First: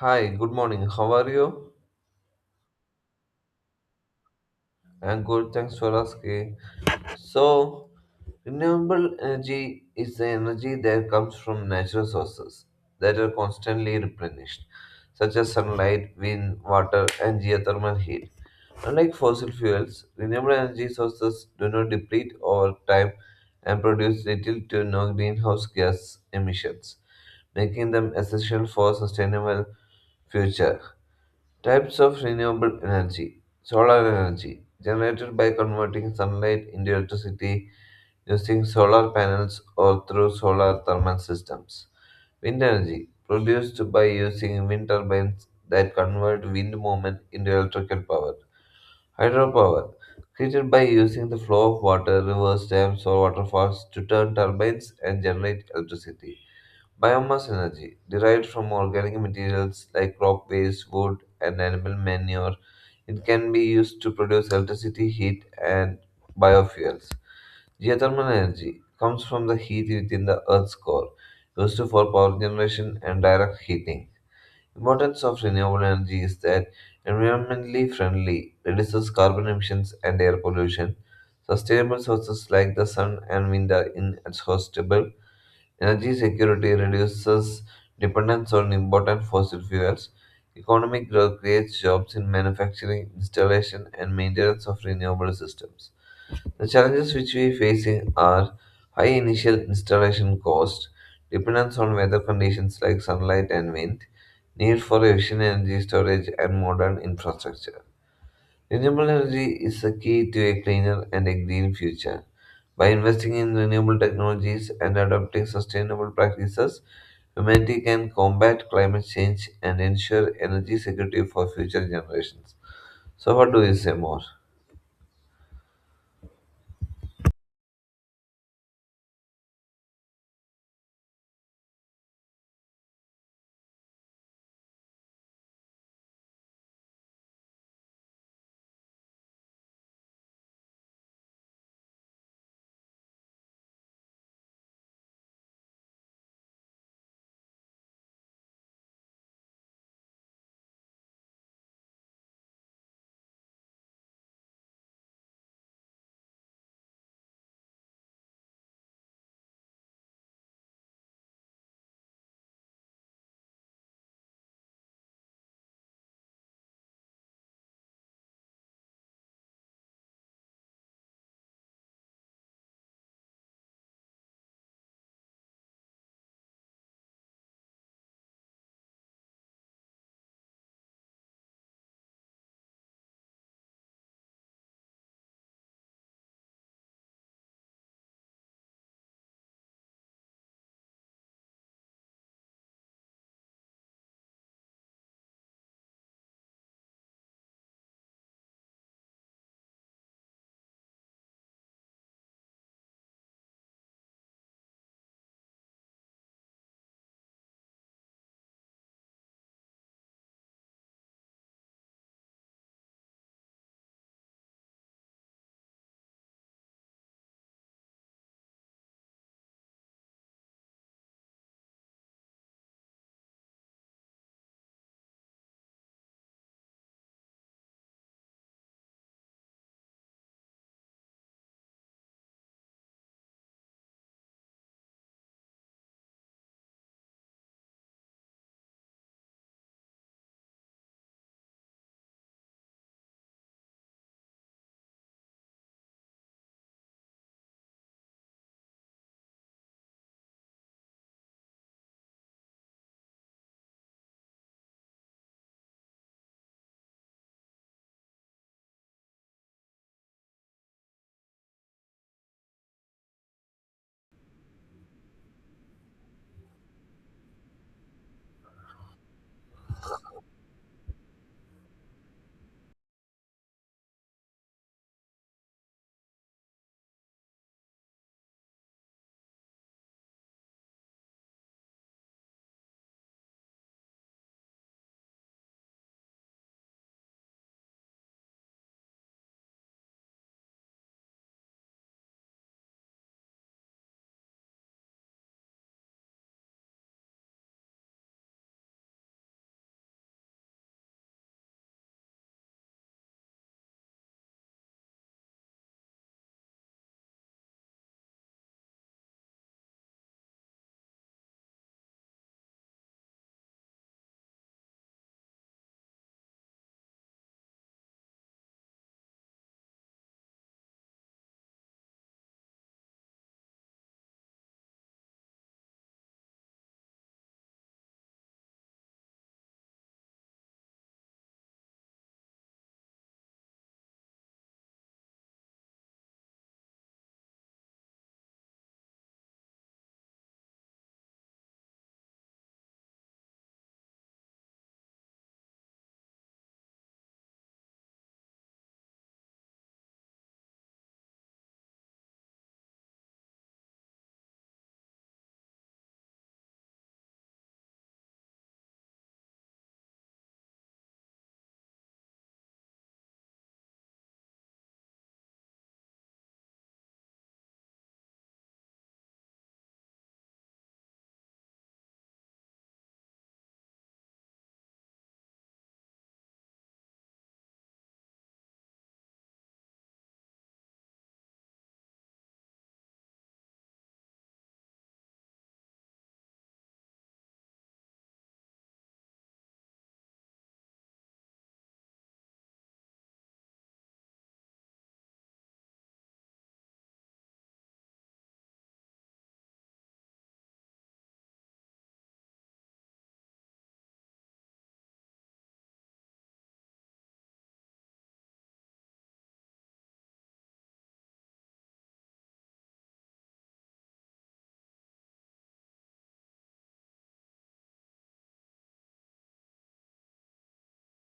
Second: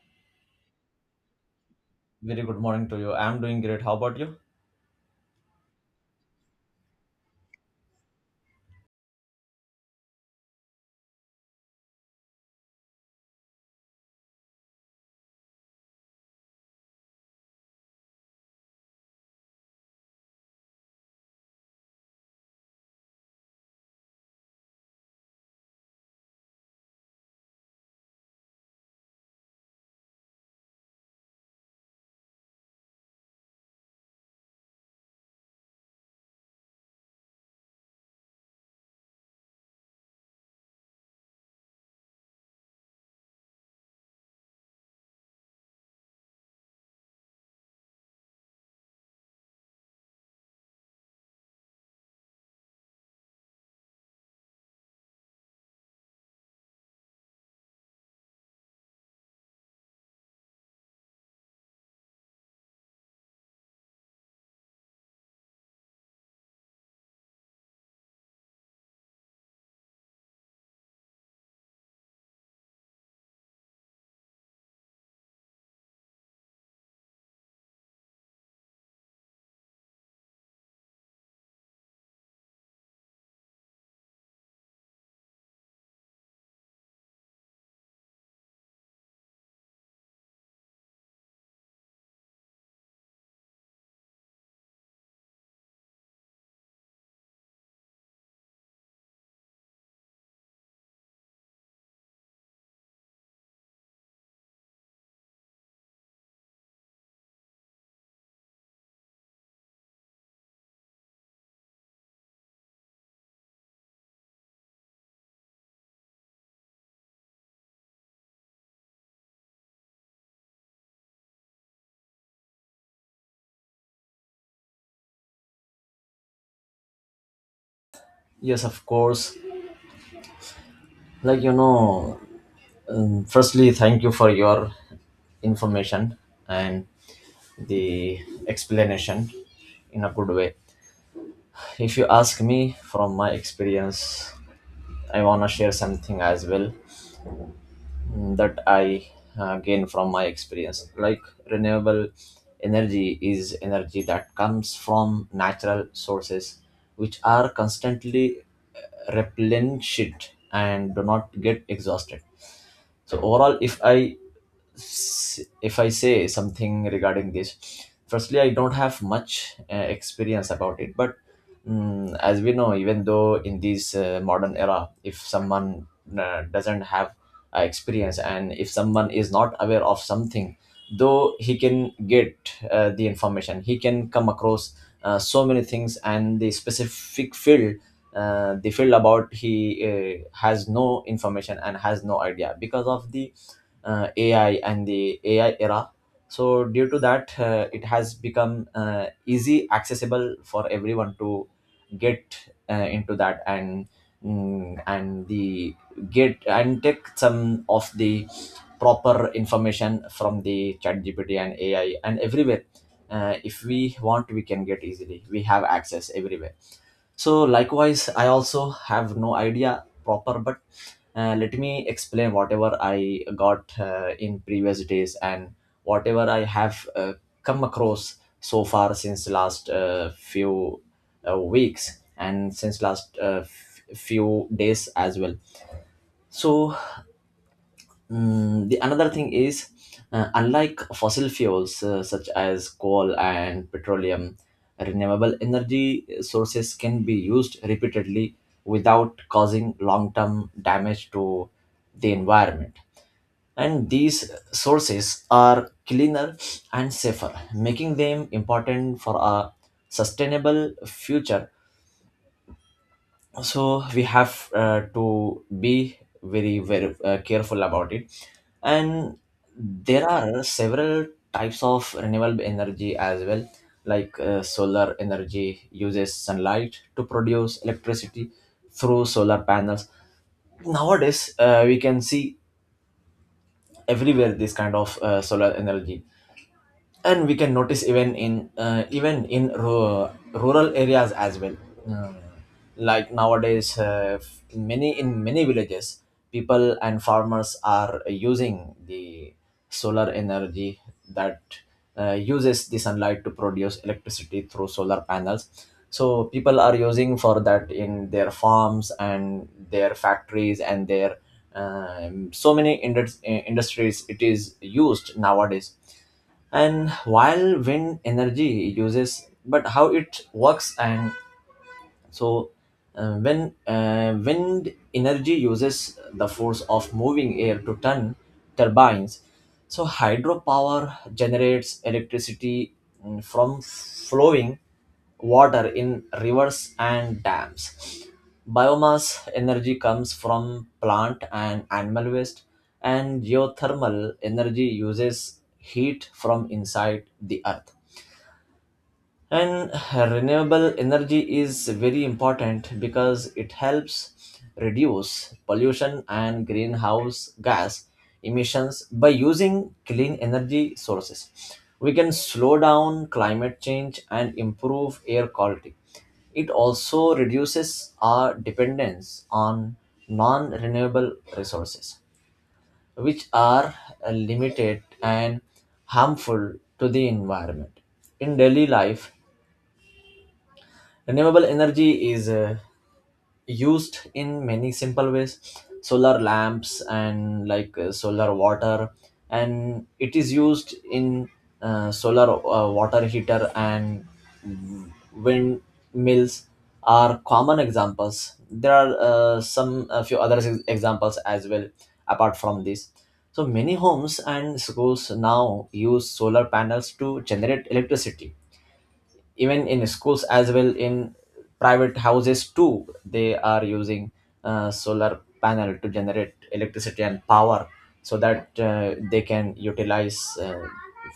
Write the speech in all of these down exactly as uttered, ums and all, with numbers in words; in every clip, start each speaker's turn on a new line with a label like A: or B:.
A: Hi, good morning. How are you?
B: Very good morning to you. I'm doing great. How about you?
A: I'm good. Thanks for asking. So, renewable energy is the energy that comes from natural sources that are constantly replenished, such as sunlight, wind, water, and geothermal heat. Unlike fossil fuels, renewable energy sources do not deplete over time and produce little to no greenhouse gas emissions, making them essential for sustainable future. Types of renewable energy solar energy, generated by converting sunlight into electricity using solar panels or through solar thermal systems. Wind energy, produced by using wind turbines that convert wind movement into electrical power. Hydropower, created by using the flow of water, rivers, dams, or waterfalls to turn turbines and generate electricity. Biomass energy, derived from organic materials like crop waste, wood, and animal manure, it can be used to produce electricity, heat, and biofuels. Geothermal energy comes from the heat within the Earth's core, used for power generation and direct heating. Importance of renewable energy is that environmentally friendly, reduces carbon emissions and air pollution. Sustainable sources like the sun and wind are inexhaustible. Energy security reduces dependence on important fossil fuels. Economic growth creates jobs in manufacturing, installation, and maintenance of renewable systems. The challenges which we facing are high initial installation cost, dependence on weather conditions like sunlight and wind, need for efficient energy storage and modern infrastructure. Renewable energy is the key to a cleaner and a green future. By investing in renewable technologies and adopting sustainable practices, humanity can combat climate change and ensure energy security for future generations. So, what do you say more?
B: Yes, of course. Like, you know, um, firstly, thank you for your information and the explanation in a good way. If you ask me from my experience, I want to share something as well. Mm, that I uh, gain from my experience. Like renewable energy is energy that comes from natural sources, which are constantly uh, replenished and do not get exhausted. So overall, if I s- if I say something regarding this, firstly, I don't have much uh, experience about it, but mm, as we know, even though in this uh, modern era, if someone uh, doesn't have uh, experience and if someone is not aware of something, though he can get uh, the information, he can come across uh, so many things and the specific field uh, the field about he uh, has no information and has no idea because of the uh, A I and the A I era. So due to that, uh, it has become uh, easy accessible for everyone to get uh, into that and mm, and the get and take some of the proper information from the chat gpt and ai and everywhere, uh, if we want we can get easily, we have access everywhere. So likewise I also have no idea proper, but uh, let me explain whatever I got uh, in previous days and whatever I have uh, come across so far since last uh, few uh, weeks and since last uh, f- few days as well. so Mm, the another thing is, uh, unlike fossil fuels uh, such as coal and petroleum, renewable energy sources can be used repeatedly without causing long-term damage to the environment. And these sources are cleaner and safer, making them important for a sustainable future. So we have uh, to be very very uh, careful about it. And there are several types of renewable energy as well, like uh, solar energy uses sunlight to produce electricity through solar panels. Nowadays uh, we can see everywhere this kind of uh, solar energy, and we can notice even in uh, even in ru- rural areas as well. Uh, like nowadays uh, f- many in many villages people and farmers are using the solar energy that uh, uses the sunlight to produce electricity through solar panels. So people are using for that in their farms and their factories and their um, so many indus- uh, industries it is used nowadays. And while wind energy uses, but how it works and so uh, when uh, wind energy uses the force of moving air to turn turbines, so hydropower generates electricity mm, from flowing water in rivers and dams. Biomass energy comes from plant and animal waste, and geothermal energy uses heat from inside the earth. And renewable energy is very important because it helps reduce pollution and greenhouse gas emissions by using clean energy sources. We can slow down climate change and improve air quality. It also reduces our dependence on non renewable resources, which are uh, limited and harmful to the environment. In daily life, renewable energy is uh, used in many simple ways: solar lamps and like uh, solar water, and it is used in uh, solar uh, water heater, and wind mills are common examples. There are uh, some a few other ex- examples as well apart from this. So many homes and schools now use solar panels to generate electricity, even in schools as well, in private houses too they are using uh, solar panel to generate electricity and power so that uh, they can utilize uh,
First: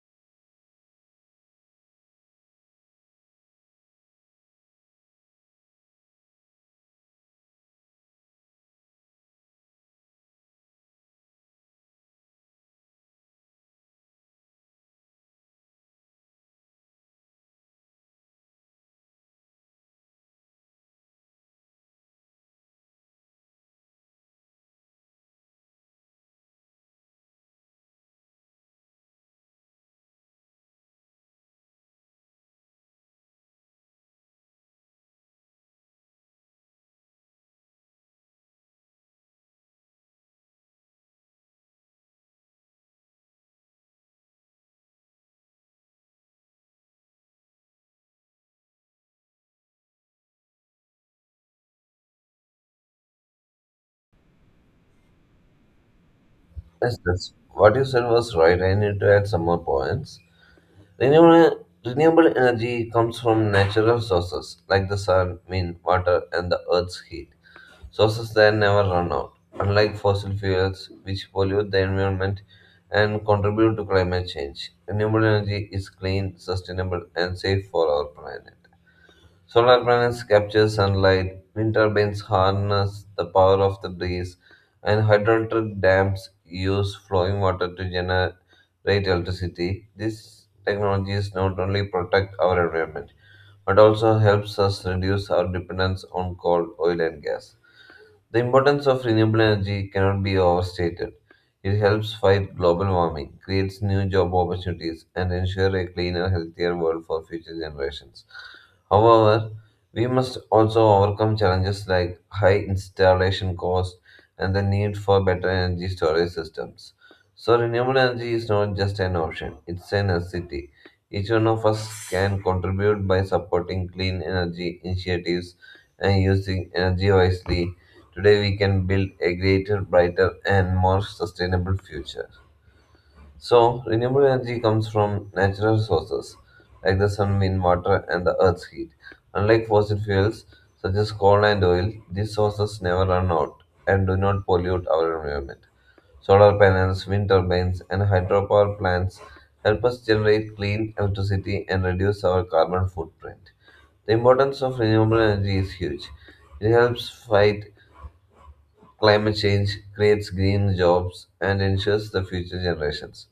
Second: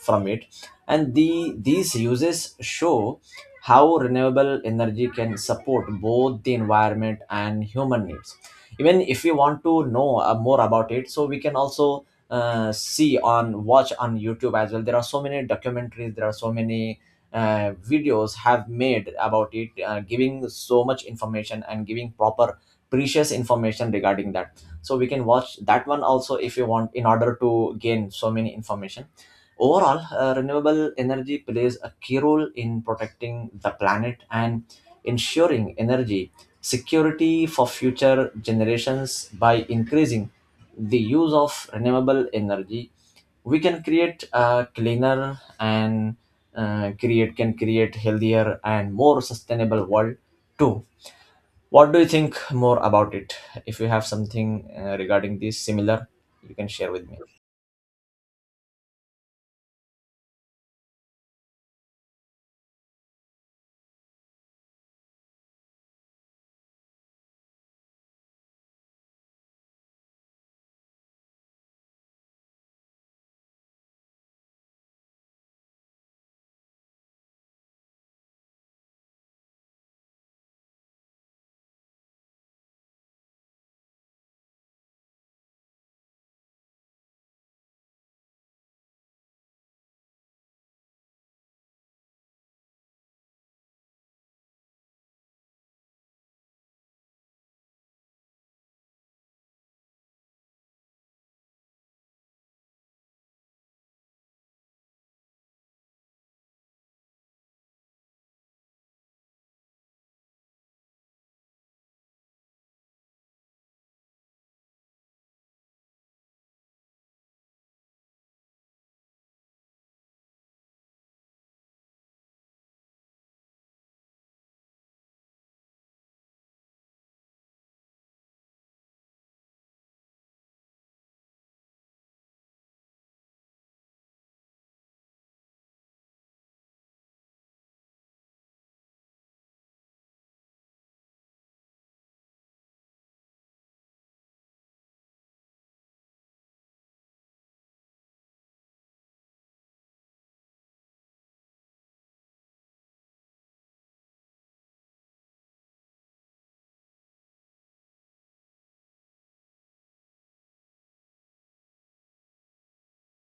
B: from it. And the these uses show how renewable energy can support both the environment and human needs. Even if we want to know uh, more about it, so we can also uh, see on watch on youtube as well. There are so many documentaries, there are so many uh, videos have made about it, uh, giving so much information and giving proper precious information regarding that. So we can watch that one also if you want in order to gain so many information. Overall, uh, renewable energy plays a key role in protecting the planet and ensuring energy security for future generations. By increasing the use of renewable energy we can create a cleaner and uh, create can create healthier and more sustainable world too. What do you think more about it? If you have something uh, regarding this similar, you can share
A: Yes,
B: with me.
A: yes. What you said was right. I need to add some more points. Renewable, renewable energy comes from natural sources like the sun, wind, water, and the earth's heat. Sources that never run out, unlike fossil fuels, which pollute the environment and contribute to climate change. Renewable energy is clean, sustainable, and safe for our planet. Solar panels capture sunlight, wind turbines harness the power of the breeze, and hydroelectric dams use flowing water to generate electricity. These technologies not only protect our environment, but also helps us reduce our dependence on coal, oil, and gas. The importance of renewable energy cannot be overstated. It helps fight global warming, creates new job opportunities, and ensure a cleaner, healthier world for future generations. However, we must also overcome challenges like high installation costs and the need for better energy storage systems. So, renewable energy is not just an option, it's a necessity. Each one of us can contribute by supporting clean energy initiatives and using energy wisely. Today we can build a greater, brighter, and more sustainable future. So, renewable energy comes from natural sources like the sun, wind, water, and the earth's heat. Unlike fossil fuels such as coal and oil, these sources never run out and do not pollute our environment. Solar panels, wind turbines, and hydropower plants help us generate clean electricity and reduce our carbon footprint. The importance of renewable energy is huge. It helps fight climate change, creates green jobs and ensures the future generations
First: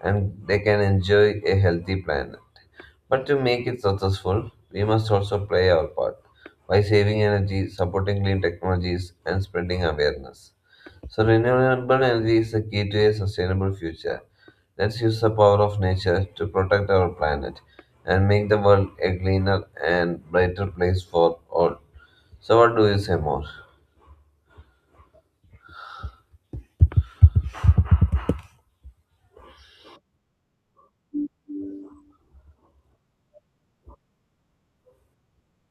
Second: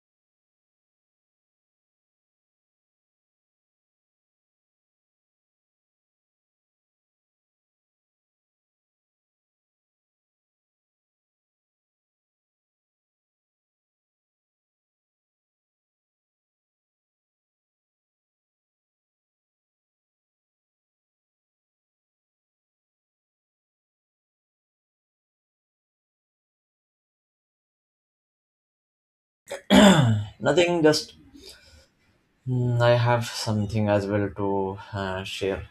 A: and they can enjoy a healthy planet. But to make it successful, we must also play our part by saving energy, supporting clean technologies and spreading awareness. So renewable energy is the key to a sustainable future. Let's use the power of nature to protect our planet and make the world a cleaner and brighter place for all. So what do you say more?
B: Nothing, just mm, I have something as well to uh, share.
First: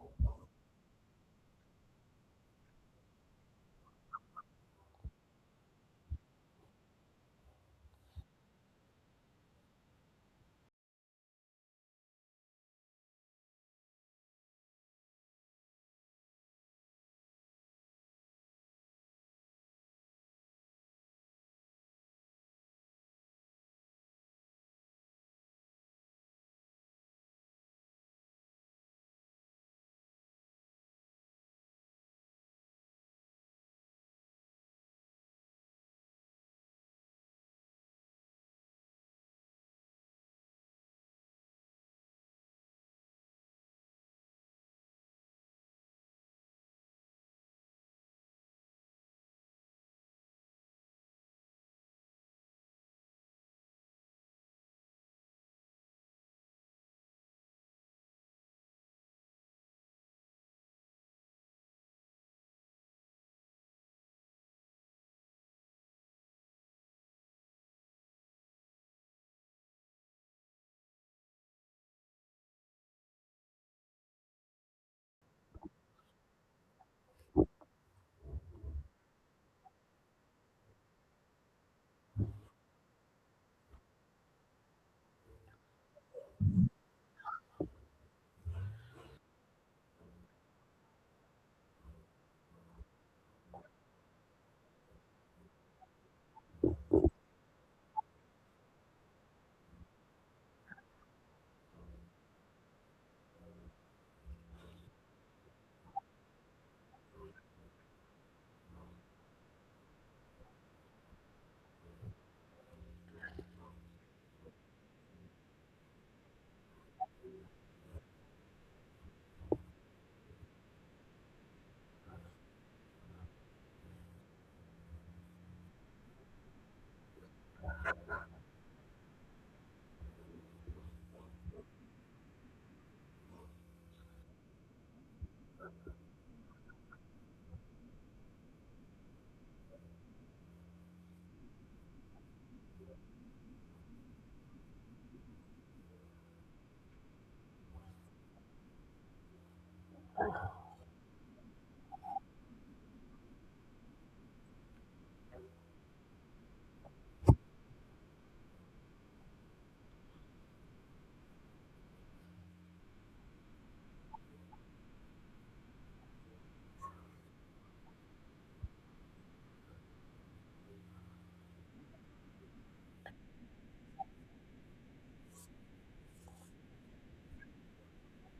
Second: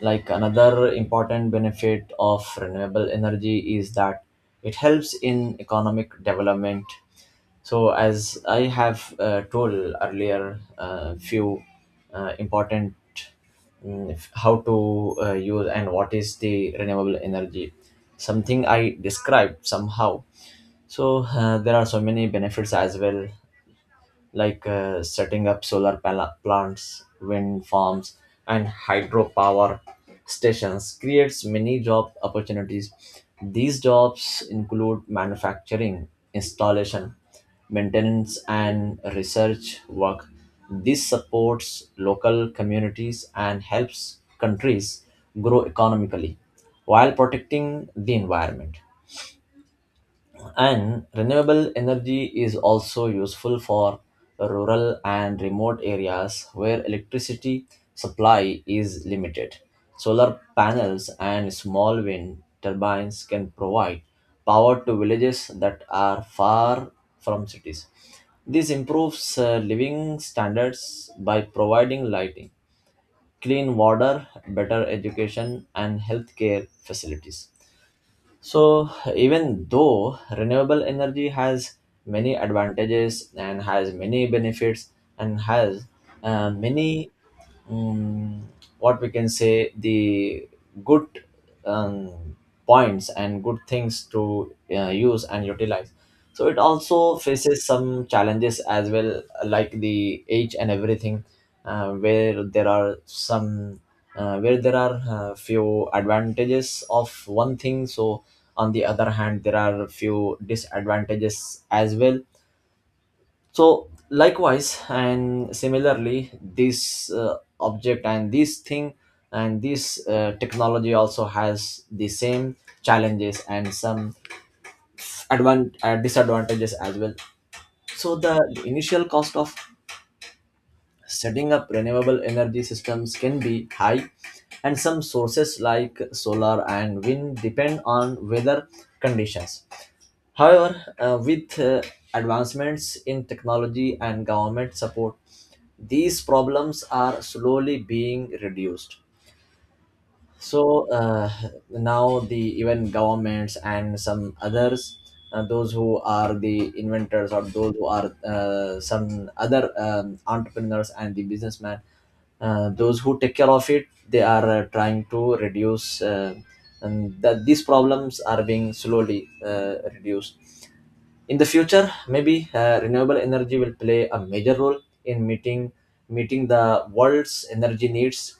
B: Like another important benefit of renewable energy is that it helps in economic development. So, as I have uh, told earlier, uh, few uh, important, mm, f- how to uh, use and what is the renewable energy, something I described somehow. So, uh, there are so many benefits as well, like uh, setting up solar pala- plants, wind farms, and hydropower stations creates many job opportunities. These jobs include manufacturing, installation, maintenance, and research work. This supports local communities and helps countries grow economically while protecting the environment. And renewable energy is also useful for rural and remote areas where electricity supply is limited. Solar panels and small wind turbines can provide power to villages that are far from cities. This improves uh, living standards by providing lighting, clean water, better education, and healthcare facilities. So, even though renewable energy has many advantages and has many benefits and has uh, many, um, what we can say, the good, um, points and good things to uh, use and utilize, so it also faces some challenges as well, like the age and everything, uh, where there are some uh, where there are uh, few advantages of one thing, so on the other hand there are few disadvantages as well. So likewise and similarly this uh, object and this thing and this uh, technology also has the same challenges and some advan- uh, disadvantages as well. So the initial cost of setting up renewable energy systems can be high, and some sources like solar and wind depend on weather conditions. However, uh, with uh, advancements in technology and government support, these problems are slowly being reduced. So uh, now the even governments and some others, uh, those who are the inventors or those who are uh, some other um, entrepreneurs and the businessmen, uh, those who take care of it, they are uh, trying to reduce uh, and that these problems are being slowly uh, reduced. In the future maybe uh, renewable energy will play a major role in meeting meeting the world's energy needs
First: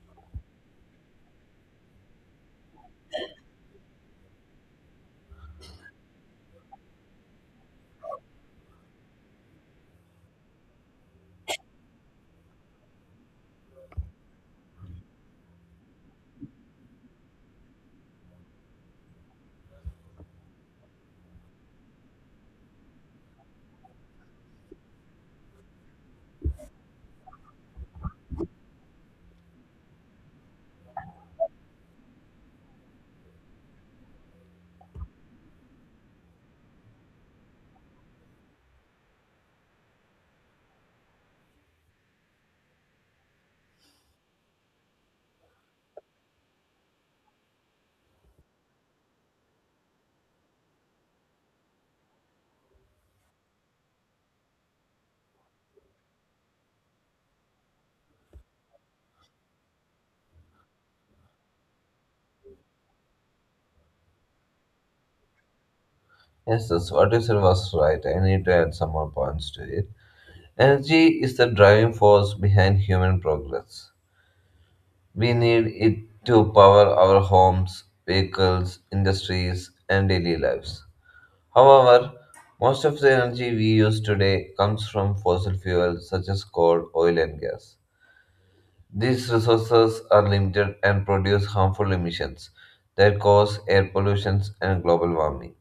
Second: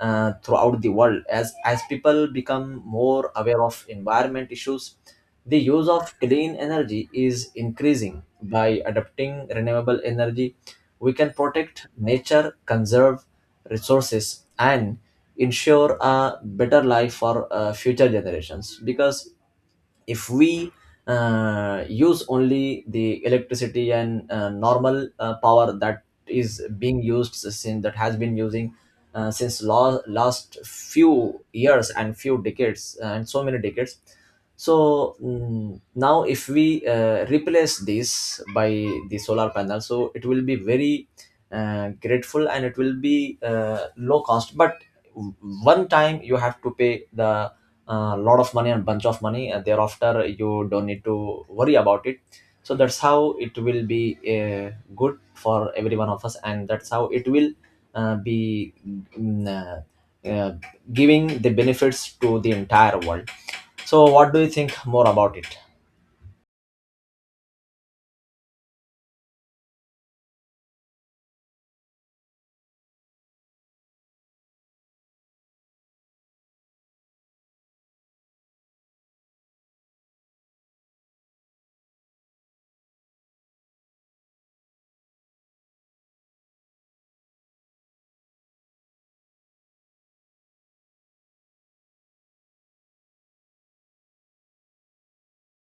B: uh, throughout the world. As as people become more aware of environment issues, the use of clean energy is increasing. By adopting renewable energy we can protect nature, conserve resources and ensure a better life for uh, future generations. Because if we uh, use only the electricity and uh, normal uh, power that is being used, since that has been using uh, since la- last few years and few decades uh, and so many decades. So mm, now if we uh, replace this by the solar panel, so it will be very uh, grateful and it will be uh, low cost, but one time you have to pay the a lot of money and bunch of money, and thereafter you don't need to worry about it. So that's how it will be uh, good for every one of us, and that's how it will uh, be mm, uh, uh, giving the benefits to the entire world. So what do you think more about it?
A: Yes, that's what you said was right. I need to add some more points to it. Energy is the driving force behind human progress. We need it to power our homes, vehicles, industries, and daily lives. However, most of the energy we use today comes from fossil fuels such as coal, oil, and gas. These resources are limited and produce harmful emissions that cause air pollution and global warming.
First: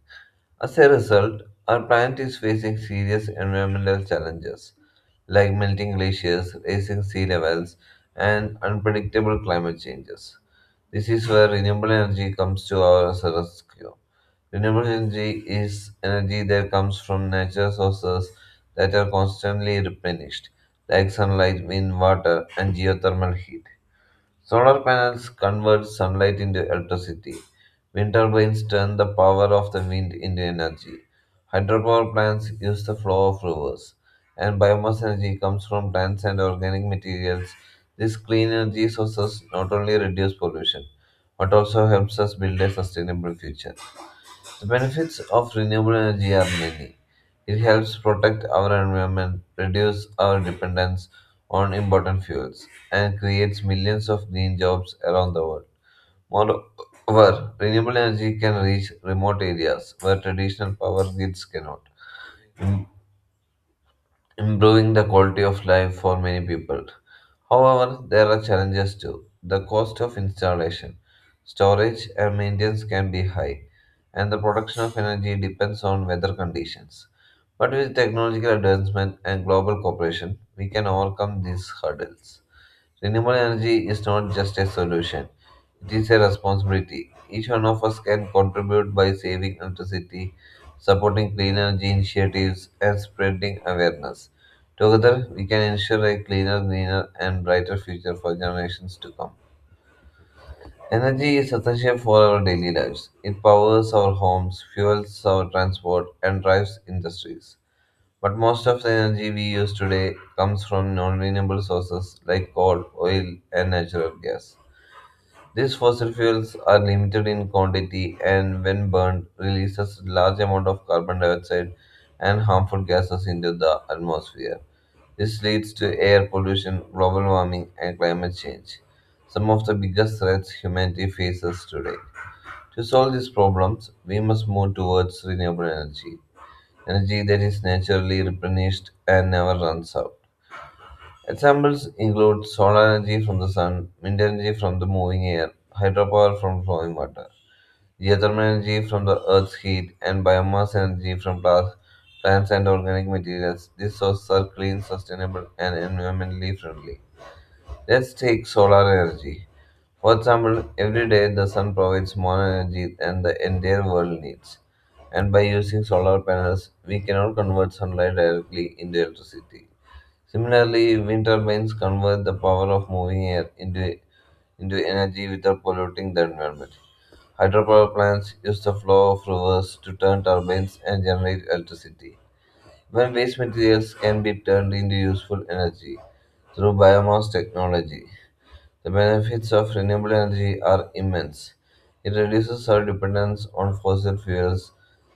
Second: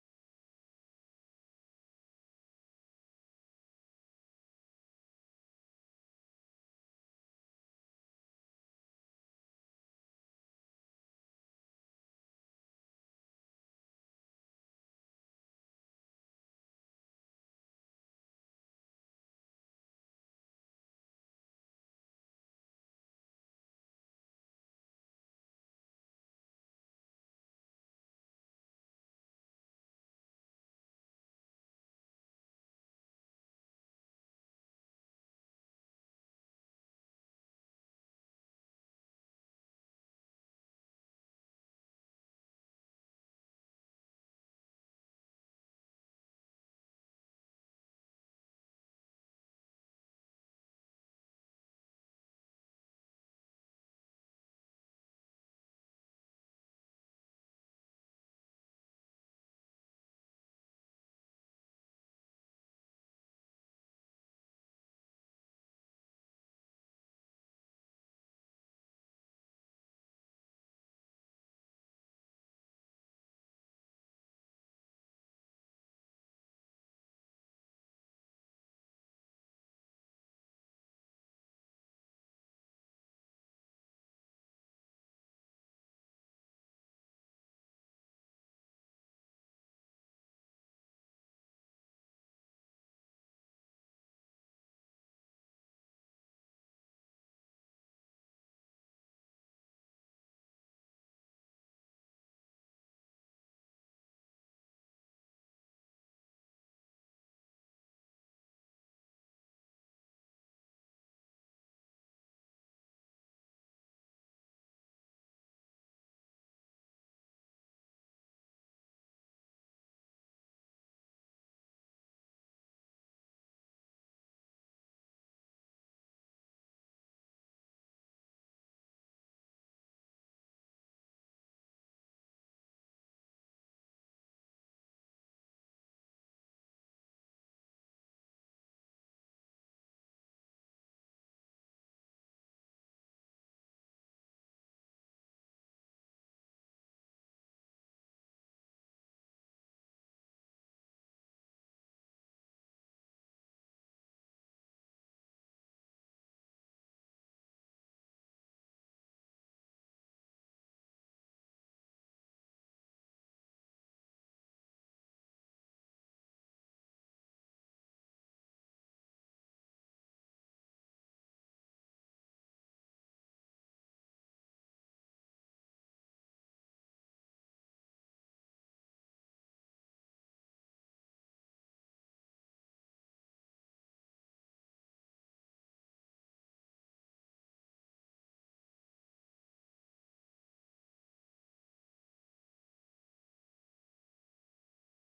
A: As a result, our planet is facing serious environmental challenges like melting glaciers, rising sea levels, and unpredictable climate changes. This is where renewable energy comes to our rescue. Renewable energy is energy that comes from natural sources that are constantly replenished, like sunlight, wind, water, and geothermal heat. Solar panels convert sunlight into electricity. Wind turbines turn the power of the wind into energy. Hydropower plants use the flow of rivers. And biomass energy comes from plants and organic materials. These clean energy sources not only reduce pollution, but also helps us build a sustainable future. The benefits of renewable energy are many. It helps protect our environment, reduce our dependence on important fuels, and creates millions of green jobs around the world. Moreover, renewable energy can reach remote areas where traditional power grids cannot, improving the quality of life for many people. However, there are challenges too. The cost of installation, storage, and maintenance can be high, and the production of energy depends on weather conditions. But with technological advancement and global cooperation, we can overcome these hurdles. Renewable energy is not just a solution, it is a responsibility. Each one of us can contribute by saving electricity, supporting clean energy initiatives, and spreading awareness. Together, we can ensure a cleaner, greener, and brighter future for generations to come. Energy is essential for our daily lives. It powers our homes, fuels our transport, and drives industries. But most of the energy we use today comes from non-renewable sources like coal, oil, and natural gas. These fossil fuels are limited in quantity and when burned releases large amount of carbon dioxide and harmful gases into the atmosphere. This leads to air pollution, global warming, and climate change, some of the biggest threats humanity faces today. To solve these problems, we must move towards renewable energy energy that is naturally replenished and never runs out. Examples include solar energy from the sun, wind energy from the moving air, hydropower from flowing water, geothermal energy from the earth's heat, and biomass energy from pla- plants and organic materials. These sources are clean, sustainable, and environmentally friendly. Let's take solar energy. For example, every day the sun provides more energy than the entire world needs. And by using solar panels, we cannot convert sunlight directly into electricity. Similarly, wind turbines convert the power of moving air into, into energy without polluting the environment. Hydropower plants use the flow of rivers to turn turbines and generate electricity. When waste materials can be turned into useful energy through biomass technology. The benefits of renewable energy are immense. It reduces our dependence on fossil fuels,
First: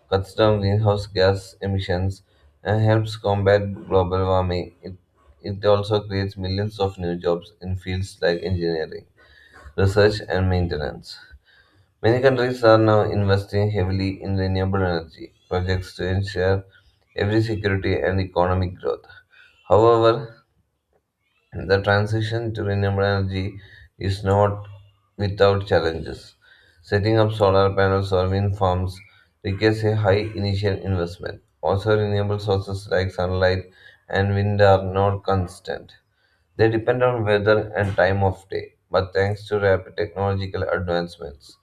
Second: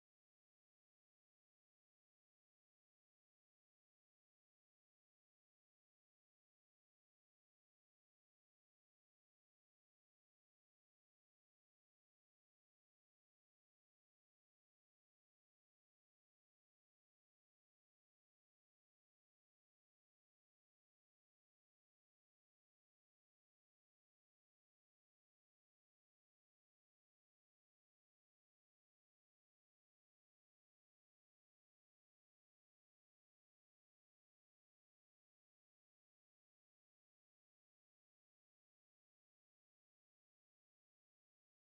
A: cuts down greenhouse gas emissions, and helps combat global warming. It, it also creates millions of new jobs in fields like engineering, research, and maintenance. Many countries are now investing heavily in renewable energy projects to ensure every security and economic growth. However, the transition to renewable energy is not without challenges. Setting up solar panels or wind farms requires a high initial investment. Also, renewable sources like sunlight and wind are not constant. They depend on weather and time of day, but thanks to rapid technological advancements,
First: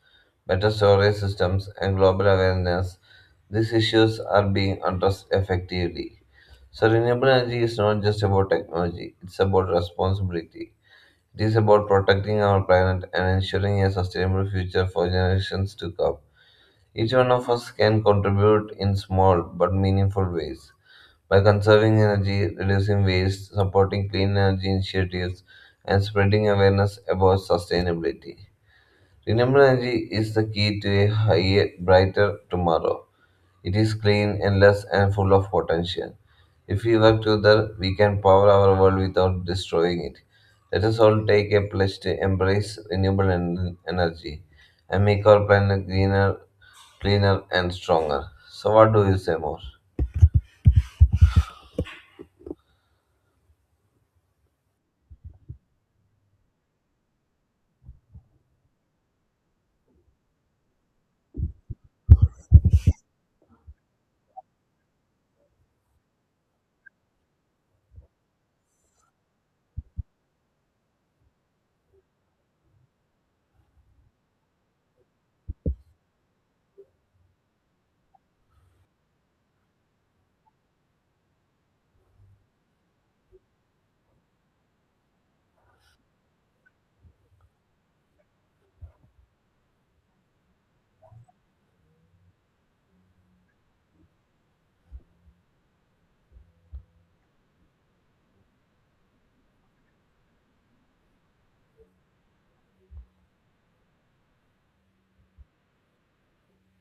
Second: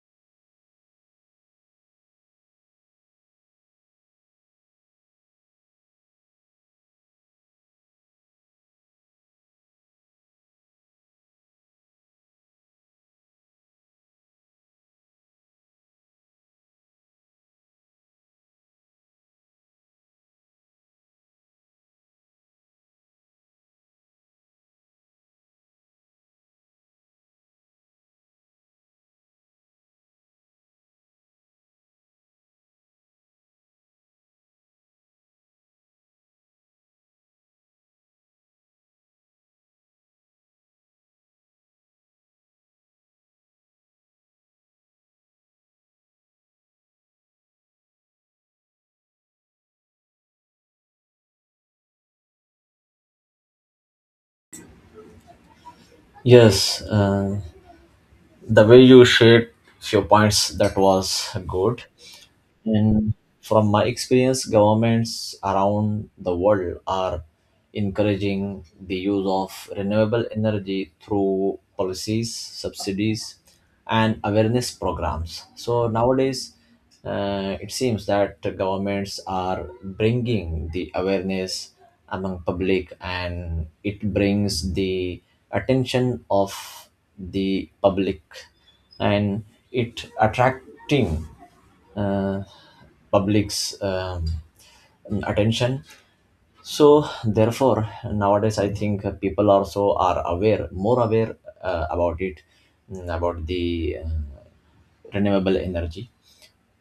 A: better storage systems, and global awareness, these issues are being addressed effectively. So, renewable energy is not just about technology, it's about responsibility. It is about protecting our planet and ensuring a sustainable future for generations to come. Each one of us can contribute in small but meaningful ways by conserving energy, reducing waste, supporting clean energy initiatives, and spreading awareness about sustainability. Renewable energy is the key to a higher, brighter tomorrow. It is clean, endless, and full of potential. If we work together, we can power our world without destroying it. Let us all take a pledge to embrace renewable en- energy and make our planet greener, cleaner, and stronger. So, what do you say more?
B: Yes, uh, the way you shared few points, that was good. And from my experience, governments around the world are encouraging the use of renewable energy through policies, subsidies, and awareness programs. So nowadays, uh, it seems that governments are bringing the awareness among public, and it brings the attention of the public, and it attracting uh, public's um, attention. So therefore nowadays I think uh, people also are aware more aware uh, about it, mm, about the uh, renewable energy.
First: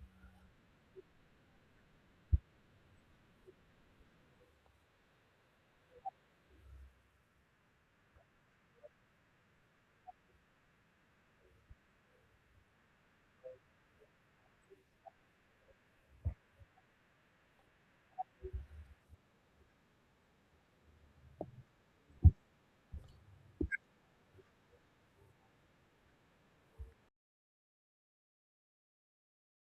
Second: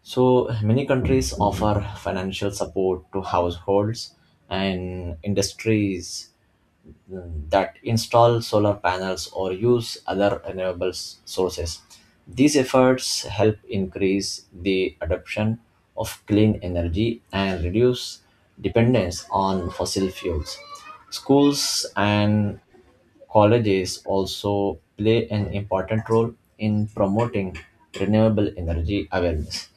B: So many countries offer financial support to households and industries that install solar panels or use other renewable s- sources. These efforts help increase the adoption of clean energy and reduce dependence on fossil fuels. Schools and colleges also play an important role in promoting renewable energy awareness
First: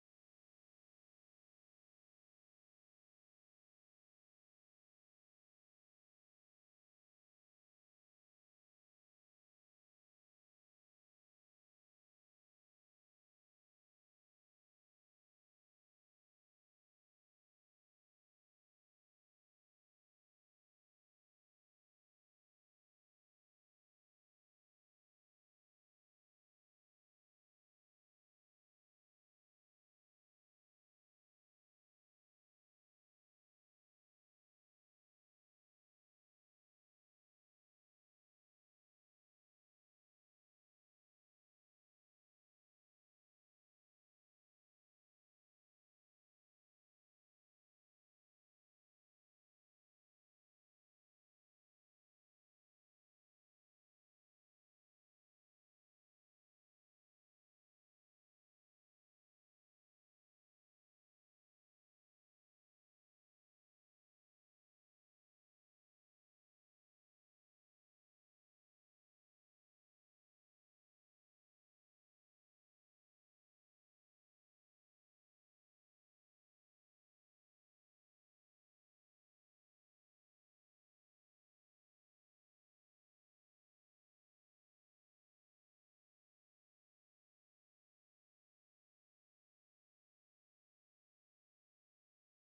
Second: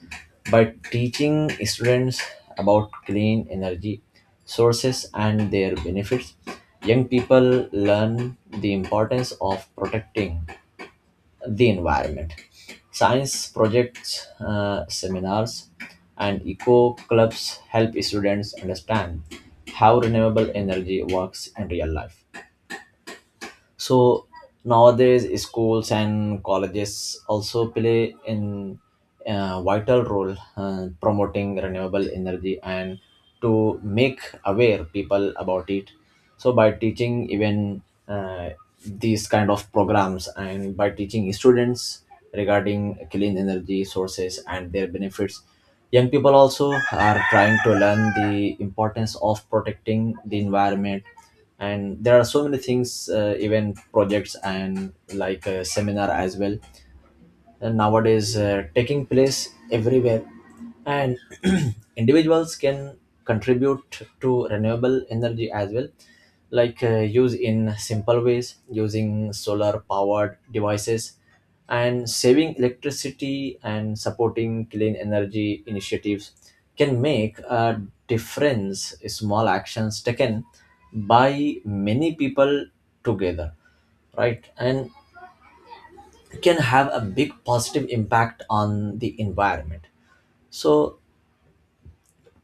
B: by teaching students about clean energy sources and their benefits. Young people learn the importance of protecting the environment. Science projects, uh, seminars, and eco clubs help students understand how renewable energy works in real life. So nowadays schools and colleges also play in a vital role uh, promoting renewable energy and to make aware people about it. So by teaching even uh, these kind of programs and by teaching students regarding clean energy sources and their benefits, young people also are trying to learn the importance of protecting the environment. And there are so many things, uh, even projects and like a seminar as well, uh, nowadays uh, taking place everywhere. And individuals can contribute to renewable energy as well, like uh, use in simple ways, using solar powered devices and saving electricity and supporting clean energy initiatives can make a difference. Small actions taken by many people together, right, and can have a big positive impact on the environment. So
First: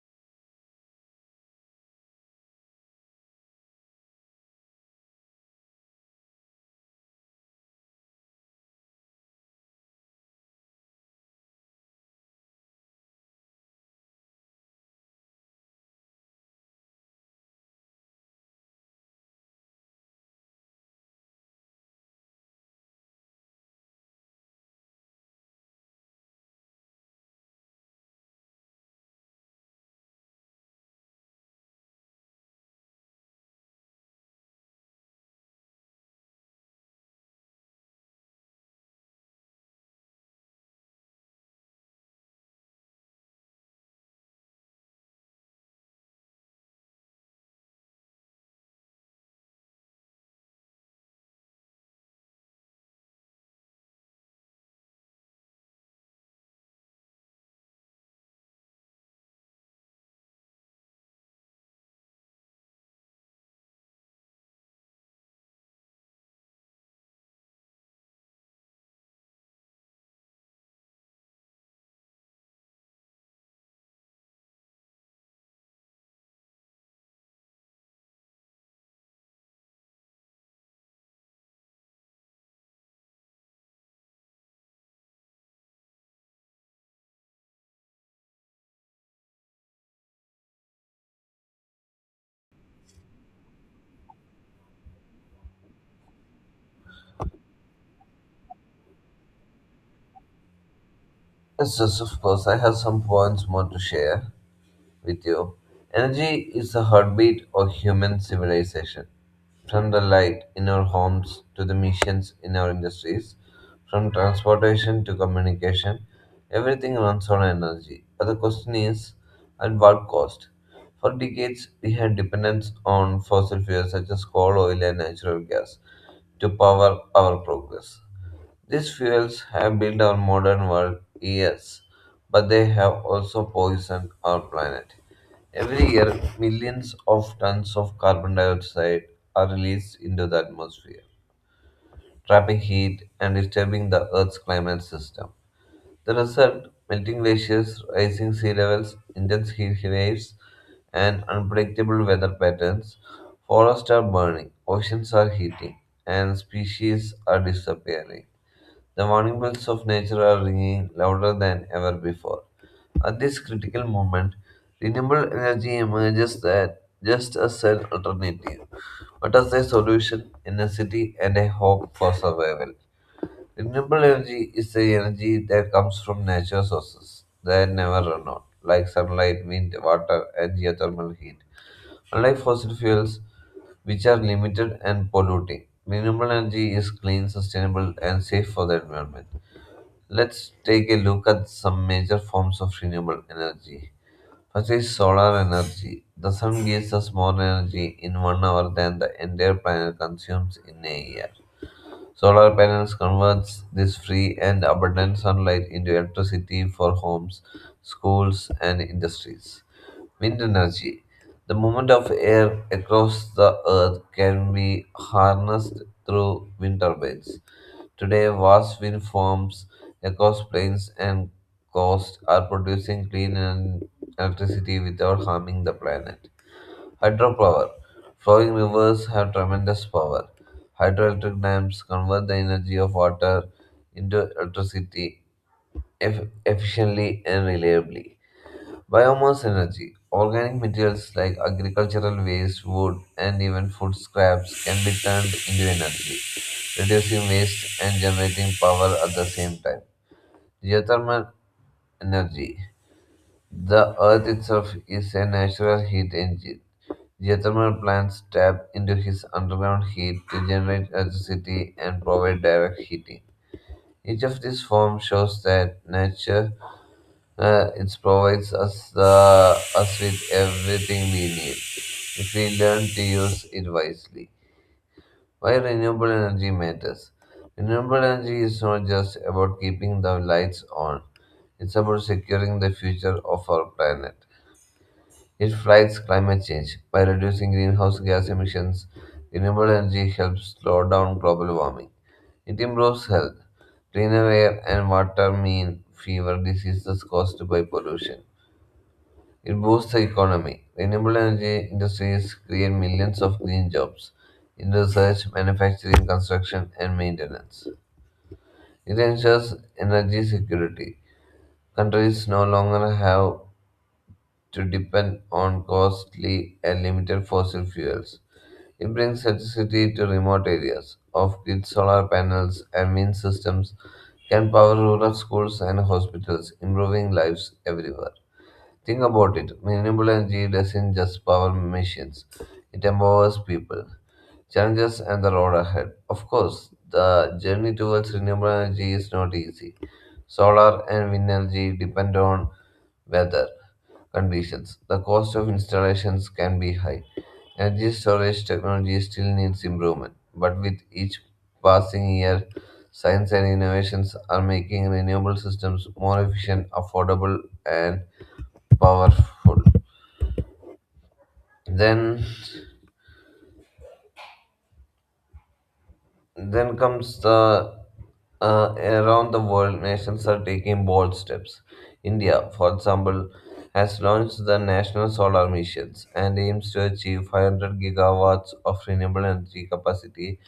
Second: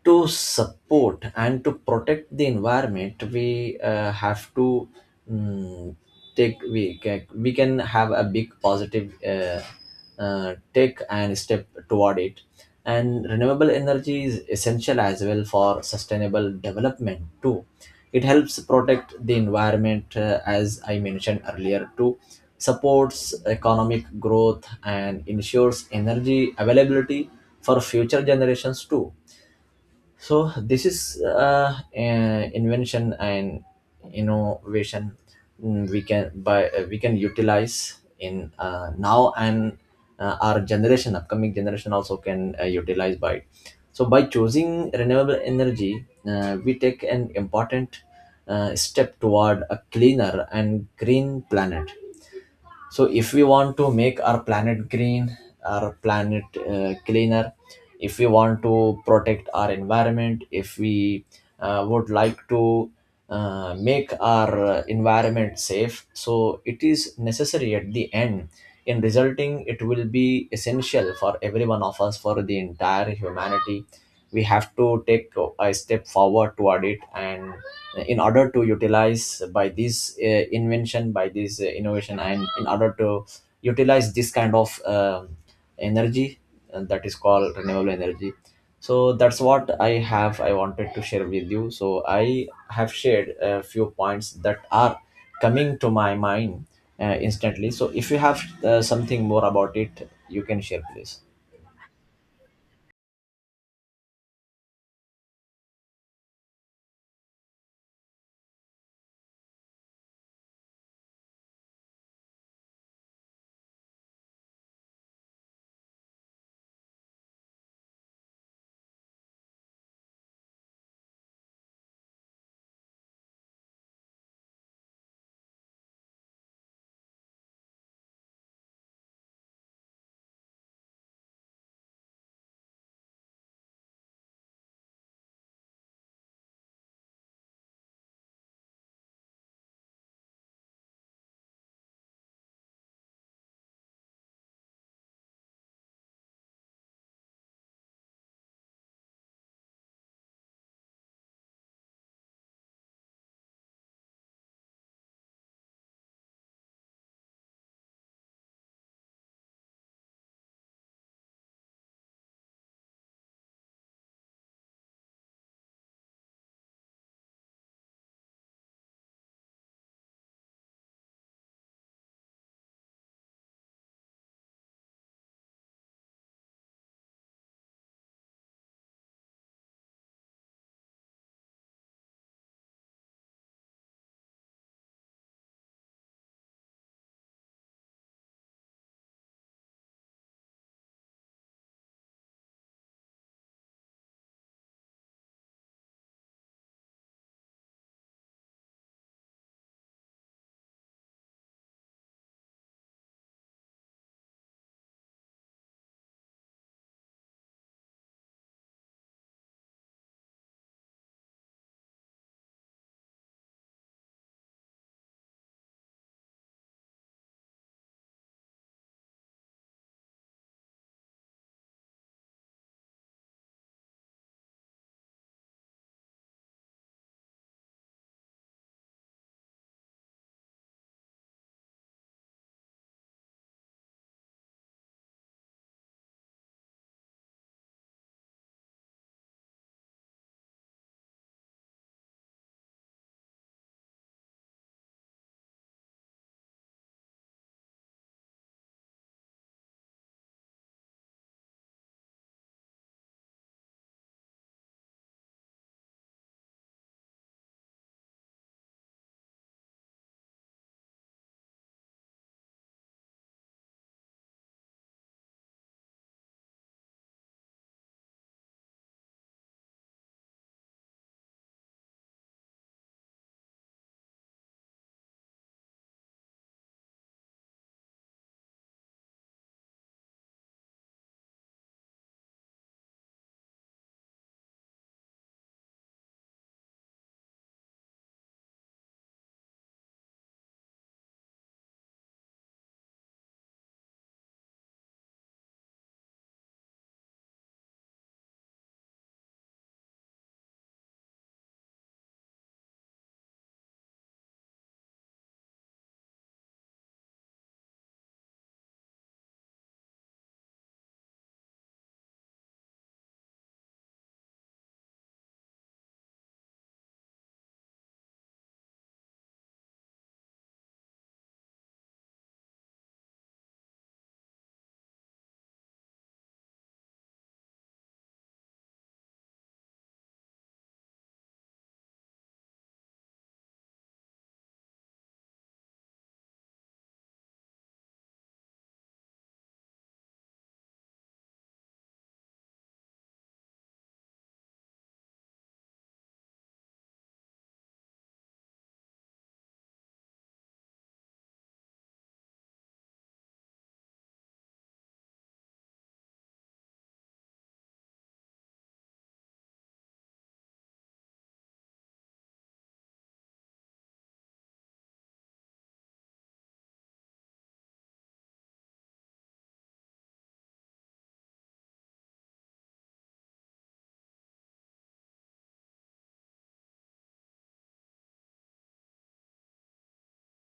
B: to support and to protect the environment we uh, have to, mm, take we can, we can have a big positive uh, uh, take and step toward it. And renewable energy is essential as well for sustainable development too. It helps protect the environment, uh, as I mentioned earlier too, supports economic growth and ensures energy availability for future generations too. So this is uh, an invention and innovation, mm, we can by uh, we can utilize in uh, now, and uh, our generation, upcoming generation also can uh, utilize by it. So by choosing renewable energy uh, we take an important uh, step toward a cleaner and green planet. So if we want to make our planet green, our planet uh, cleaner, if we want to protect our environment, if we uh, would like to uh, make our uh, environment safe, so it is necessary at the end. In resulting, it will be essential for every one of us, for the entire humanity. We have to take a step forward toward it and in order to utilize by this uh, invention, by this uh, innovation, and in order to utilize this kind of um energy, and that is called renewable energy. So that's what i have I wanted to share with you. So I have shared a few points that are coming to my mind uh, instantly. So if you have uh, something more about it you can share, please.
A: Yes, yes, of course. I have some points more to share with you. Energy is the heartbeat of human civilization. From the light in our homes to the missions in our industries, from transportation to communication, everything runs on energy. But the question is, at what cost? For decades, we had dependence on fossil fuels such as coal, oil, and natural gas to power our progress. These fuels have built our modern world, yes, but they have also poisoned our planet. Every year, millions of tons of carbon dioxide are released into the atmosphere, trapping heat and disturbing the Earth's climate system. The result melting glaciers, rising sea levels, intense heat waves, and unpredictable weather patterns. Forests are burning, oceans are heating, and species are disappearing. The warning bells of nature are ringing louder than ever before. At this critical moment, renewable energy emerges that just as an alternative, but as a solution, a necessity, and a hope for survival. Renewable energy is the energy that comes from natural sources that never run out, like sunlight, wind, water, and geothermal heat. Unlike fossil fuels, which are limited and polluting, renewable energy is clean, sustainable, and safe for the environment. Let's take a look at some major forms of renewable energy. First is solar energy. The sun gives us more energy in one hour than the entire planet consumes in a year. Solar panels converts this free and abundant sunlight into electricity for homes, schools, and industries. Wind energy. The movement of air across the earth can be harnessed through wind turbines. Today, vast wind farms across plains and coasts are producing clean en- electricity without harming the planet. Hydropower. Flowing rivers have tremendous power. Hydroelectric dams convert the energy of water into electricity eff- efficiently and reliably. Biomass energy. Organic materials like agricultural waste, wood, and even food scraps can be turned into energy, reducing waste and generating power at the same time. Geothermal energy. The earth itself is a natural heat engine. Geothermal plants tap into its underground heat to generate electricity and provide direct heating. Each of these forms shows that nature Uh, it provides us the us with everything we need if we learn to use it wisely. Why renewable energy matters? Renewable energy is not just about keeping the lights on; it's about securing the future of our planet. It fights climate change by reducing greenhouse gas emissions. Renewable energy helps slow down global warming. It improves health. Cleaner air and water mean fewer diseases caused by pollution. It boosts the economy. Renewable energy industries create millions of green jobs in research, manufacturing, construction, and maintenance. It ensures energy security. Countries no longer have to depend on costly and limited fossil fuels. It brings electricity to remote areas. Off-grid solar panels and wind systems can power rural schools and hospitals, improving lives everywhere. Think about it. Renewable energy doesn't just power machines, it empowers people. Challenges and the road ahead. Of course, the journey towards renewable energy is not easy. Solar and wind energy depend on weather, conditions, the cost of installations can be high. Energy storage technology still needs improvement, but with each passing year, science and innovations are making renewable systems more efficient, affordable, and powerful. Then Then comes the uh, Around the world, nations are taking bold steps. India, for example, has launched the National Solar Missions and aims to achieve five hundred gigawatts of renewable energy capacity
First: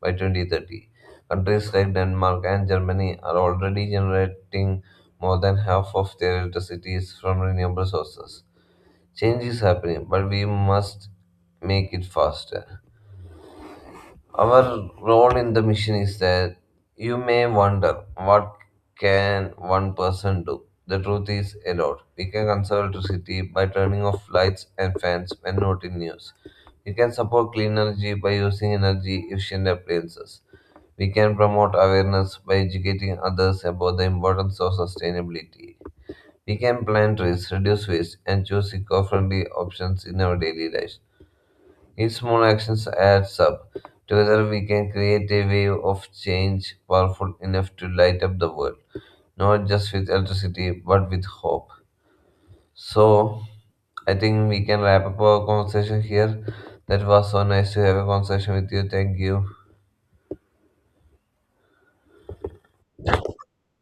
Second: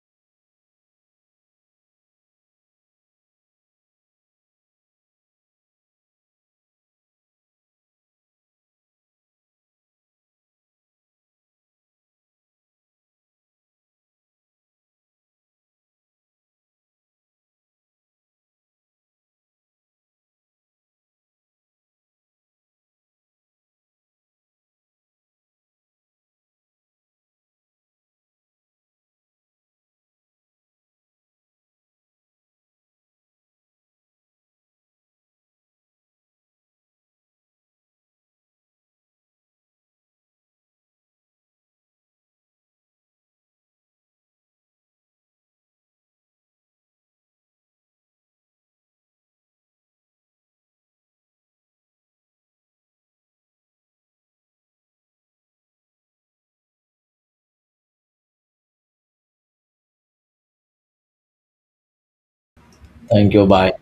A: by twenty thirty. Countries like Denmark and Germany are already generating more than half of their electricity is from renewable sources. Change is happening, but we must make it faster. Our role in the mission is that you may wonder what can one person do. The truth is a lot. We can conserve electricity by turning off lights and fans when not in use. We can support clean energy by using energy efficient appliances. We can promote awareness by educating others about the importance of sustainability. We can plant trees, reduce waste, and choose eco friendly options in our daily lives. Each small action adds up. Together we can create a wave of change powerful enough to light up the world, not just with electricity, but with hope. So, I think we can wrap up our conversation here. That was so nice to have a conversation with you. Thank you.
B: Thank you, bye.